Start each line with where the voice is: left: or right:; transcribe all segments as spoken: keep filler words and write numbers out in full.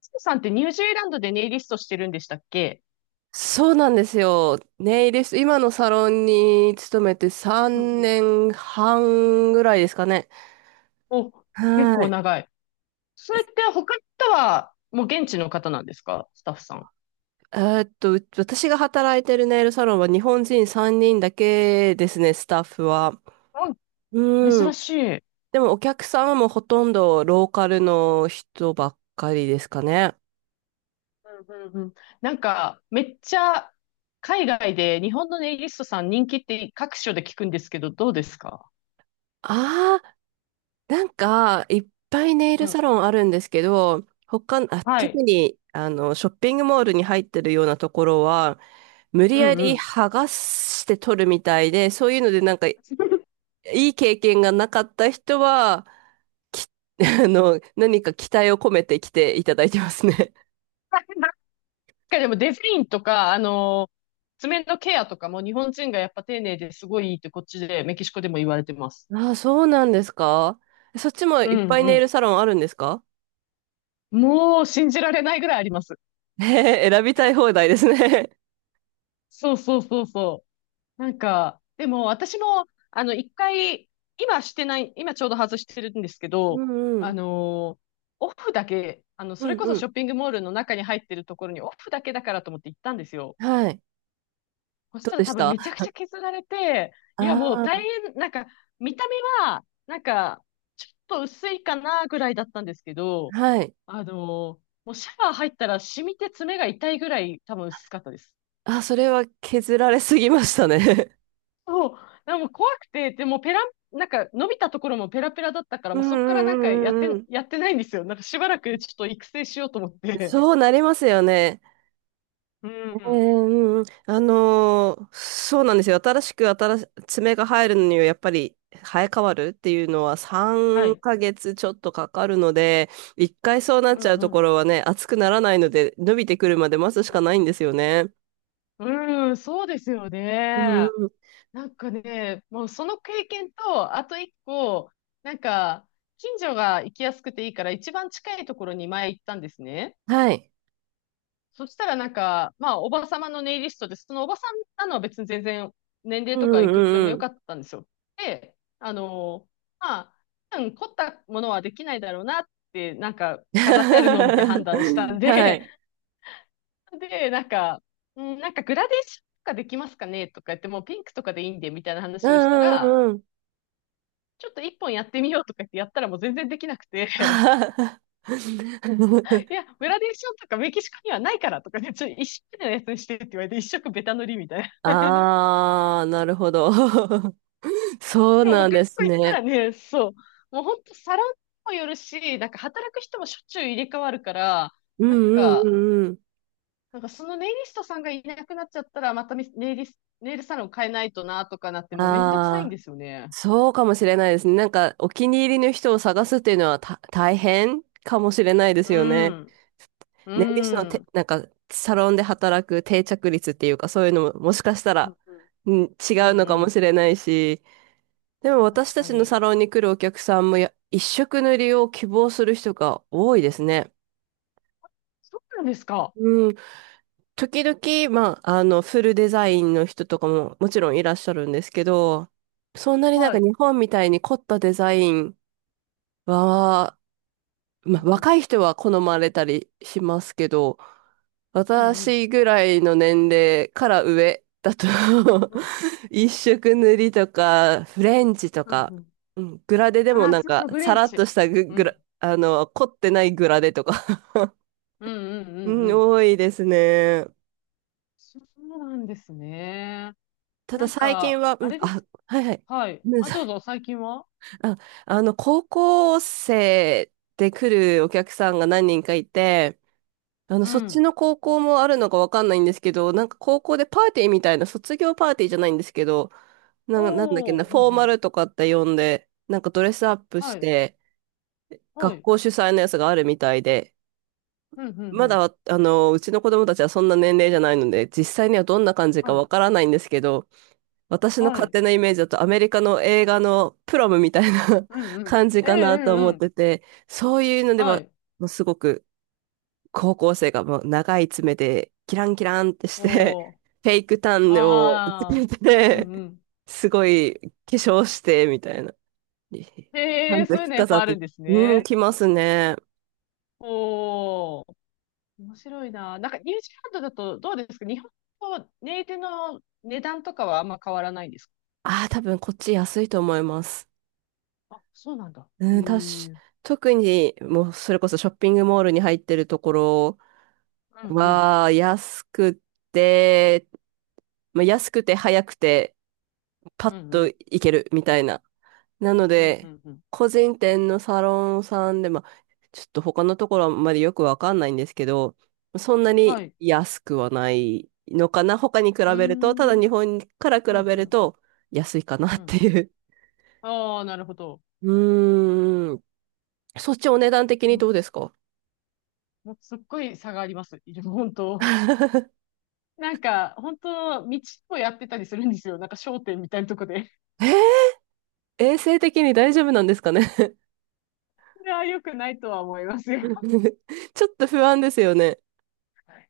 left: スさんってニュージーランドでネイリストしてるんでしたっけ？
right: そうなんですよ。ネイリスト、今のサロンに勤めて
left: うん
right: 3
left: うん。
right: 年半ぐらいですかね。
left: お、結
right: は
left: 構
right: い。
left: 長い。それって他の人はもう現地の方なんですか、スタッフさん？
right: えーっと、う私が働いてるネイルサロンは日本人さんにんだけですね、スタッフは。
left: うん、
right: う
left: 珍
right: ん。
left: しい。うん
right: でもお客さんはもうほとんどローカルの人ばっかりですかね。
left: うんうん。なんか、めっちゃ海外で日本のネイリストさん人気って各所で聞くんですけど、どうですか？
right: あなんか、いっぱいネイ
left: う
right: ル
left: ん。
right: サロンあるんですけど、他、あ、
left: は
right: 特
left: い。
right: に、あの、ショッピングモールに入ってるようなところは、無理
left: う
right: や
left: んう
right: り
left: ん。
right: 剥がして取るみたいで、そういうのでなんか、い い経験がなかった人は、き、あの、何か期待を込めて来ていただいてますね。
left: なんかでもデザインとか、あの爪のケアとかも日本人がやっぱ丁寧ですごいいいってこっちで、メキシコでも言われてます。
right: ああ、そうなんですか？そっちも
left: う
right: いっ
left: ん
right: ぱい
left: う
right: ネイ
left: ん、
right: ルサロンあるんですか？
left: もう信じられないぐらいあります。
right: ええ 選びたい放題ですね。
left: そうそうそうそう。なんか、でも私も、あの、一回、今してない、今ちょうど外してるんですけ
right: う
left: ど、
right: んう
left: あ
right: ん。
left: のーオフだけ、あの、
right: う
left: それ
right: ん
left: こそ
right: う
left: シ
right: ん。
left: ョッピングモールの中に入ってるところにオフだけだからと思って行ったんですよ。
right: はい。
left: そし
right: どう
left: たら
right: でし
left: 多分
right: たあ？
left: めちゃくちゃ削られて、いやもう
right: あ
left: 大変、なんか、見た目は、なんか、ちょっと薄いかなぐらいだったんですけど、
right: ー、はい。
left: あのーもうシャワー入ったら染みて爪が痛いぐらい多分薄かったです。
right: あ、それは削られすぎましたね。
left: そう、でも怖くて、でもペラ、なんか伸びたところもペラペラだったから、
right: う
left: も
right: ん
left: うそこからなんかやっ
right: うんうんうんう
left: て、
right: ん。
left: やってないんですよ。なんかしばらくちょっと育成しようと思って。
right: そうなりますよね。
left: う
right: ええう
left: ん。
right: んうん。あのーそうなんですよ。新しく新し、爪が入るのにはやっぱり生え変わるっていうのは
left: は
right: 3
left: い。
right: ヶ月ちょっとかかるので、一回そうなっ
left: う
right: ちゃ
left: ん
right: う
left: う
right: とこ
left: ん。
right: ろはね、熱くならないので、伸びてくるまで待つしかないんですよね。
left: うん、うんそうですよ
right: う
left: ね。
right: んうん。
left: なんかね、もうその経験と、あと一個、なんか、近所が行きやすくていいから、一番近いところに前行ったんですね。
right: はい。
left: そしたらなんか、まあ、おばさまのネイリストで、そのおばさんなのは別に全然年齢
right: う
left: とか
right: ん
left: い
right: う
left: くつでも
right: んう
left: よか
right: ん。
left: ったんですよ。で、あのーまあ、多分凝ったものはできないだろうなって、なんか飾ってあるのを見て判断したん
right: は
left: で、
right: い。
left: で、なんか、うん、なんかグラデーションとかできますかねとか言って、もうピンクとかでいいんで、みたいな
right: う
left: 話をした
right: んう
left: ら、
right: んうん。
left: ちょっと一本やってみようとか言ってやったらもう全然できなくて、
right: はい。
left: い や、グラデーションとかメキシコにはないからとかね、ちょっと一色のやつにしてって言われて、一色ベタ塗りみたいな。
right: ああ、なるほど。そう
left: でも
right: なん
left: 他の
right: で
left: 子
right: す
left: 行った
right: ね。
left: らね、そう。もう本当サロンにもよるし、なんか働く人もしょっちゅう入れ替わるから、
right: う
left: なん
right: んうんう
left: か、
right: んうん。
left: なんかそのネイリストさんがいなくなっちゃったら、またネイリス、ネイルサロン変えないとなとかなって、もうめんどくさいん
right: あ
left: で
right: あ、
left: すよね。
right: そうかもしれないですね。なんか、お気に入りの人を探すっていうのはた大変かもしれないですよ
left: う
right: ね。
left: ん。
right: ネイリストの
left: う
right: て、
left: ん。
right: なんか、サロンで働く定着率っていうか、そういうのももしかした
left: う
right: ら、
left: んうん。
right: うん、違
left: う
right: う
left: ん
right: の
left: う
right: かも
left: ん。
right: しれないし、でも私
left: 確
right: た
left: か
right: ちの
left: に。
right: サロンに来るお客さんもや、一色塗りを希望する人が多いですね。
left: そうなんですか？
right: うん。時々、まあ、あの、フルデザインの人とかももちろんいらっしゃるんですけど、そんなになん
left: は
right: か
left: い。
right: 日本みたいに凝ったデザインは、
left: う
right: まあ、
left: んうん。
right: 若い人は好まれたりしますけど、
left: うんうん。
right: 私ぐらいの年齢から上だと
left: うん。
right: 一色塗りとか、フレンチと
left: うん
right: か、
left: うん。
right: うん、グラデでも
left: ああ、
right: なん
left: そうそ
right: か、
left: う、フレ
right: さ
left: ン
right: らっ
left: チ。
right: としたグ、
left: う
right: グラ、
left: ん。
right: あの、凝ってないグラデとか、
left: うんうんう
right: う
left: ん
right: ん、
left: うん。
right: 多いですね。
left: そうなんですね。
right: ただ
left: なん
right: 最近
left: か、
right: は、う
left: あ
right: ん、
left: れで
right: あ、
left: す。
right: はいはい。
left: はい。あ、どうぞ、最近は。
right: あ、あの、高校生で来るお客さんが何人かいて、あの、
left: う
right: そっち
left: ん。
right: の高校もあるのかわかんないんですけど、なんか高校でパーティーみたいな、卒業パーティーじゃないんですけど、な、なんだっけな、
left: おー、
right: フ
left: ふん
right: ォー
left: ふ
right: マ
left: ん。
right: ルとかって呼んで、なんかドレスアップし
left: はい。
right: て、
left: は
right: 学
left: い。
right: 校主催のやつがあるみたいで、
left: ふんふんふ
right: ま
left: ん。
right: だ、あの、うちの子供たちはそんな年齢じゃないので、実際にはどんな感じ
left: は
right: かわ
left: い。
right: からないんですけど、私の
left: は
right: 勝
left: い。
right: 手なイメージだとアメリカの映画のプロムみたいな
left: うん うん。
right: 感じ
left: え
right: か
left: え、
right: な
left: う
right: と思
left: ん
right: っ
left: うん。
right: てて、そういうので
left: は
right: は、
left: い。
right: もうすごく高校生がもう長い爪でキランキランってして、
left: おー。
right: フェイクタンをつ
left: あー。
right: け
left: うん
right: て、
left: うん。
right: すごい化粧してみたいな。
left: へ
right: 半
left: え、そういう
right: 月
left: のやっ
right: 飾
left: ぱ
right: っ
left: ある
right: て、
left: んです
right: うん、
left: ね。
right: 来ますね。
left: おー。面白いな。なんか、ニュージーランドだとどうですか？日本とネイテの値段とかはあんま変わらないんですか？
right: ああ、多分こっち安いと思います。
left: あ、そうなんだ。へえ。
right: う
left: う
right: ん、たし
left: ん
right: 特に、もうそれこそショッピングモールに入ってるところ
left: うん。
right: は、安くて、まあ、安くて早くて、パ
left: う
right: ッ
left: んう
right: と
left: ん。
right: 行けるみたいな。な
left: うん
right: の
left: うんう
right: で、
left: んうん。
right: 個人店のサロンさんで、まあ、ちょっと他のところあんまりよくわかんないんですけど、そんな
left: は
right: に
left: い。
right: 安くはないのかな。他に比
left: うー
right: べると、ただ
left: ん。う
right: 日
left: ん、
right: 本から比
left: うん、
right: べ
left: う
right: る
left: ん、
right: と安いかなっ
left: うん。
right: ていう。
left: ああ、なるほど。
right: うーん。そっちお値段的
left: う
right: に
left: ん、
right: どうですか？
left: もうすっごい差があります。いる本当。なんか、本当、道をやってたりするんですよ。なんか商店みたいなとこで。
right: 衛生的に大丈夫なんですかね？
left: いや、良くないとは思います よ。
right: ちょっと不安ですよね。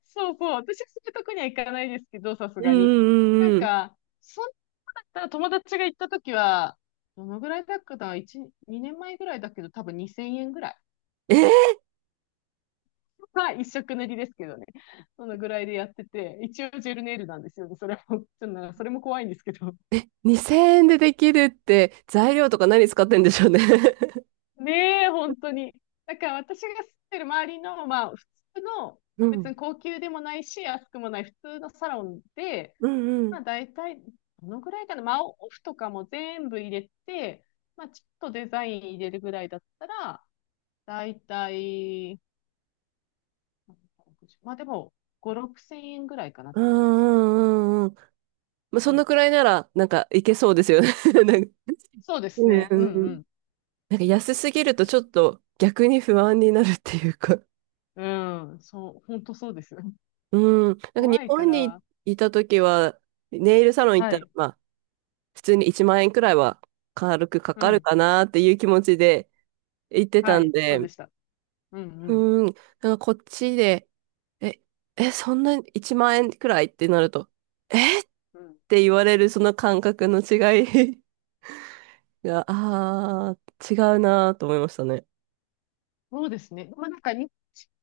left: そうそう。私はそういうとこには行かないですけど、さす
right: うん
left: が
right: う
left: に。なん
right: んうんうん。
left: か、そんなだったら友達が行ったときは、どのぐらいだっけな？ いち、にねんまえぐらいだけど、多分にせんえんぐらい。
right: えー、
left: は一色塗りですけどね。そのぐらいでやってて、一応ジェルネイルなんですよね。それも、ちょっとなんかそれも怖いんですけど。
right: にせんえんでできるって材料とか何使ってんでしょうね？
left: ねえ、本当に。だから私が住んでる周りの、まあ、普通の、
right: う
left: 別
right: ん。
left: に高級でもないし、安くもない普通のサロンで、
right: うんうん。
left: まあ、大体、どのぐらいかな、まあ、オフとかも全部入れて、まあ、ちょっとデザイン入れるぐらいだったら、大体、まあでも、ご、ろくせん円ぐらいかなっ
right: う
left: て感じですかね。
right: んうんうんうん。まあ、そ
left: うんう
right: の
left: ん、
right: くらいなら、なんかいけそうですよね。 なんか、
left: そうです
right: うん
left: ね。
right: う
left: うん
right: んう
left: う
right: ん。
left: ん
right: なんか安すぎるとちょっと逆に不安になるっていうか。
left: うん、そう、本当そうです。
right: うん。なんか
left: 怖
right: 日
left: いか
right: 本に
left: ら、
right: いた時は、ネイルサロン行っ
left: は
right: たら、
left: い、
right: まあ、普通にいちまん円くらいは軽くか
left: う
right: かる
left: ん、
right: かなっていう気持ちで行ってた
left: は
right: ん
left: い、そ
right: で、
left: うでした。うん、うん、
right: うーん。なんかこっちで、え、え、そんないちまん円くらいってなると、えっ
left: うん。
right: て言われるその感覚の違い が、あー、違うなーと思いましたね。
left: そうですね。まあ、なんか、に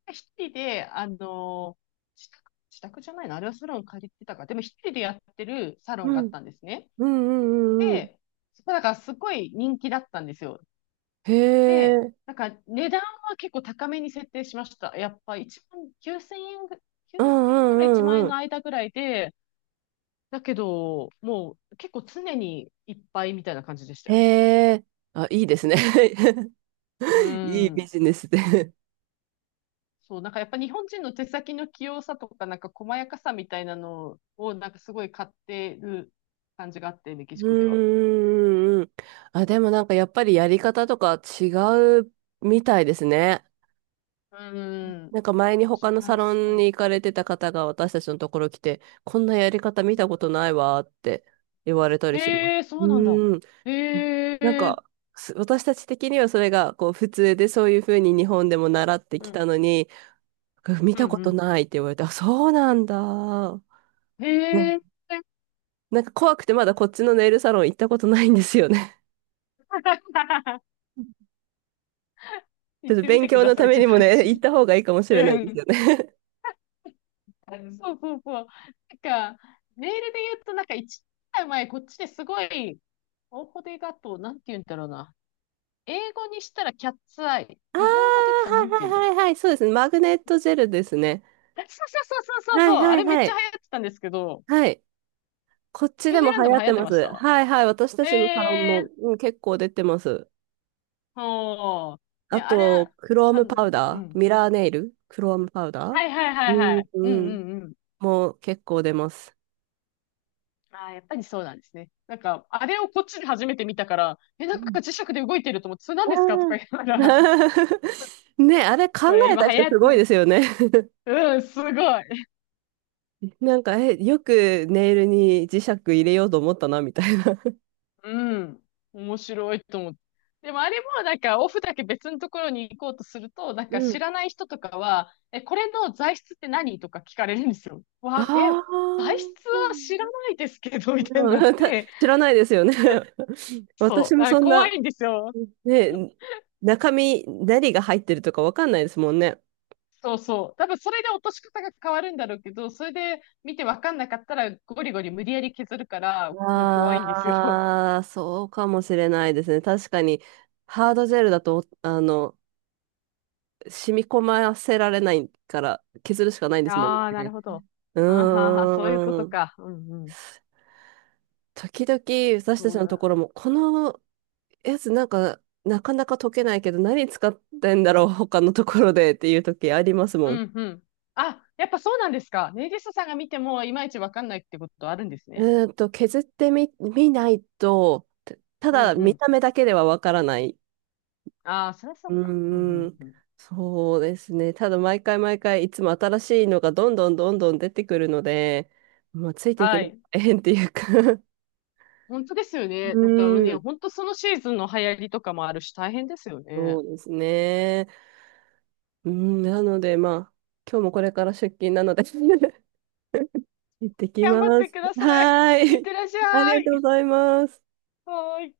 left: 一人で、あの自宅、自宅じゃないのあれはサロン借りてたか。でも一人でやってるサロ
right: う
left: ンがあっ
right: ん。
left: たんですね。
right: うんうんうんうん。
left: で、そこだからすごい人気だったんですよ。
right: へ
left: で、
right: え。
left: なんか値段は結構高めに設定しました。やっぱ1万9 0円ぐ、
right: うん
left: きゅうせんえんから
right: うん
left: いちまん
right: うん
left: 円
right: うん。
left: の間ぐらいで、だけど、もう結構常にいっぱいみたいな感じでした
right: へ
left: よ。
right: え。あ、いいですね。
left: う
right: いいビ
left: ん。
right: ジネスで。
left: そう、なんかやっぱ日本人の手先の器用さとか、なんか細やかさみたいなのを、なんかすごい買ってる感じがあって、メキ
right: うん
left: シコでは。
right: うんうんうん。あ、でもなんかやっぱりやり方とか違うみたいですね。
left: うん。
right: なんか前に
left: 違
right: 他のサ
left: い
right: ロン
left: そ
right: に行かれてた方が私たちのところ来て、こんなやり方見
left: う。う
right: たこ
left: ん、
right: とないわーって言われたりします。
left: へえ、
right: う
left: そうなんだ。
right: ーん。
left: へ
right: ななん
left: え、
right: か、す私たち的にはそれがこう普通でそういうふうに日本でも習って
left: う
right: き
left: ん、
right: たのに、見
left: う
right: たこと
left: ん、
right: ないって言われて、あ、そうなんだー。
left: うん。
right: ね
left: へえ。
right: なんか怖くてまだこっちのネイルサロン行ったことないんですよね。ちょ
left: 行
right: っ
left: っ
right: と
left: てみ
right: 勉
left: てく
right: 強
left: だ
right: の
left: さ
right: た
left: い、
right: め
left: ちょ
right: に
left: っと。
right: もね、行った方がいいかもしれな
left: う
right: いです
left: ん。
right: よね。
left: そうそうそう。なんか、メールで言うと、なんか一年前、こっちですごい、大ーデがと、なんて言うんだろうな。英語にしたらキャッツアイ。
right: ああ、
left: 日本語で言ったらなんて
right: は
left: 言う
right: い
left: んだ
right: は
left: ろ
right: い
left: う。
right: はいはい、そうですね。マグネットジェルですね。
left: そうそうそうそうそう
right: は
left: そう。
right: いは
left: あ
right: い
left: れめっ
right: は
left: ちゃ流
right: い。
left: 行ってたんですけど、
right: はい。こっち
left: ニュ
right: で
left: ージー
right: も
left: ラ
right: 流
left: ンド
right: 行
left: も
right: っ
left: 流
right: て
left: 行って
right: ま
left: まし
right: す。
left: た。
right: はいはい。私た
left: え
right: ちのサロン
left: え
right: も、
left: ー、
right: うん、結構出てます。
left: ほう。
right: あ
left: ね、あれ、
right: と、クロー
left: あ
right: ムパウ
left: の、う
right: ダー、
left: ん。
right: ミラーネイル、クロームパウダー、
left: はいはい
right: う
left: はいは
right: ん、
left: い。うん
right: うん、
left: うんうん。
right: もう結構出ます。
left: ああ、やっぱりそうなんですね。なんか、あれをこっちで初めて見たから、え、
right: う
left: なんか
right: ん。
left: 磁石で動いてると思って、それ何
right: あ
left: ですかとか
right: ー
left: 言いながら。
right: ねあれ考
left: これ
right: え
left: 今
right: た
left: 流
right: 人
left: 行
right: す
left: って
right: ごいで
left: る。
right: すよね。
left: うん、すごい。
right: なんか、え、よくネイルに磁石入れようと思ったな、みたいな。
left: うん。面白いと思って。でもあれもなんかオフだけ別のところに行こうとすると、なんか
right: う
left: 知
right: ん。
left: ら ない人とかは、え、これの材質って何とか聞かれるんですよ。
right: あ
left: わ、え、材
right: あ。
left: 質は知らないですけど、みたいになっ
right: うん た
left: て、
right: 知らないですよね。私
left: そう、
right: も
left: あ、
right: そん
left: 怖
right: な、
left: いんですよ。
right: ね、中身、何が入ってるとかわかんないですもんね。
left: そうそう。多分それで落とし方が変わるんだろうけど、それで見てわかんなかったらゴリゴリ無理やり削るから、もう怖いんですよ。
right: ああ、そうかもしれないですね。確かに、ハードジェルだと、あの、染み込ませられないから、削るしかないんですもん
left: ああ、なる
right: ね。
left: ほど。
right: う
left: あーはーはー、そういうこ
right: ー
left: と
right: ん。
left: か。うんうん。
right: 時々、私た
left: そ
right: ち
left: う
right: のとこ
left: だ。
right: ろも、このやつなんか、なかなか溶けないけど、何使ってんだろう、他のところでっていう時あります
left: う
right: もん。
left: んうん。あ、やっぱそうなんですか？ネイリストさんが見てもいまいちわかんないってことあるんですね。
right: うーんと、削ってみ、見ないと、たた
left: うん
right: だ
left: う
right: 見
left: ん。
right: た目だけではわからない。
left: ああ、そりゃそ
right: う
left: うか。うんう
right: ー
left: ん
right: ん、
left: うん。
right: そうですね。ただ毎回毎回いつも新しいのがどんどんどんどん出てくるので、まあ、ついていく
left: は
right: のが
left: い。
right: 大変っていうか。
left: 本当ですよ
right: う
left: ね。なんか
right: ー
left: ね、
right: ん、
left: 本当そのシーズンの流行りとかもあるし大変ですよね。
right: そうですね。うーん、なのでまあ、今日もこれから出勤なので 行ってき
left: 頑
right: ま
left: 張って
right: す。
left: ください。
right: はー
left: いって
right: い。
left: らっし
right: あり
left: ゃ
right: がと
left: い。
right: うございます。
left: はーい。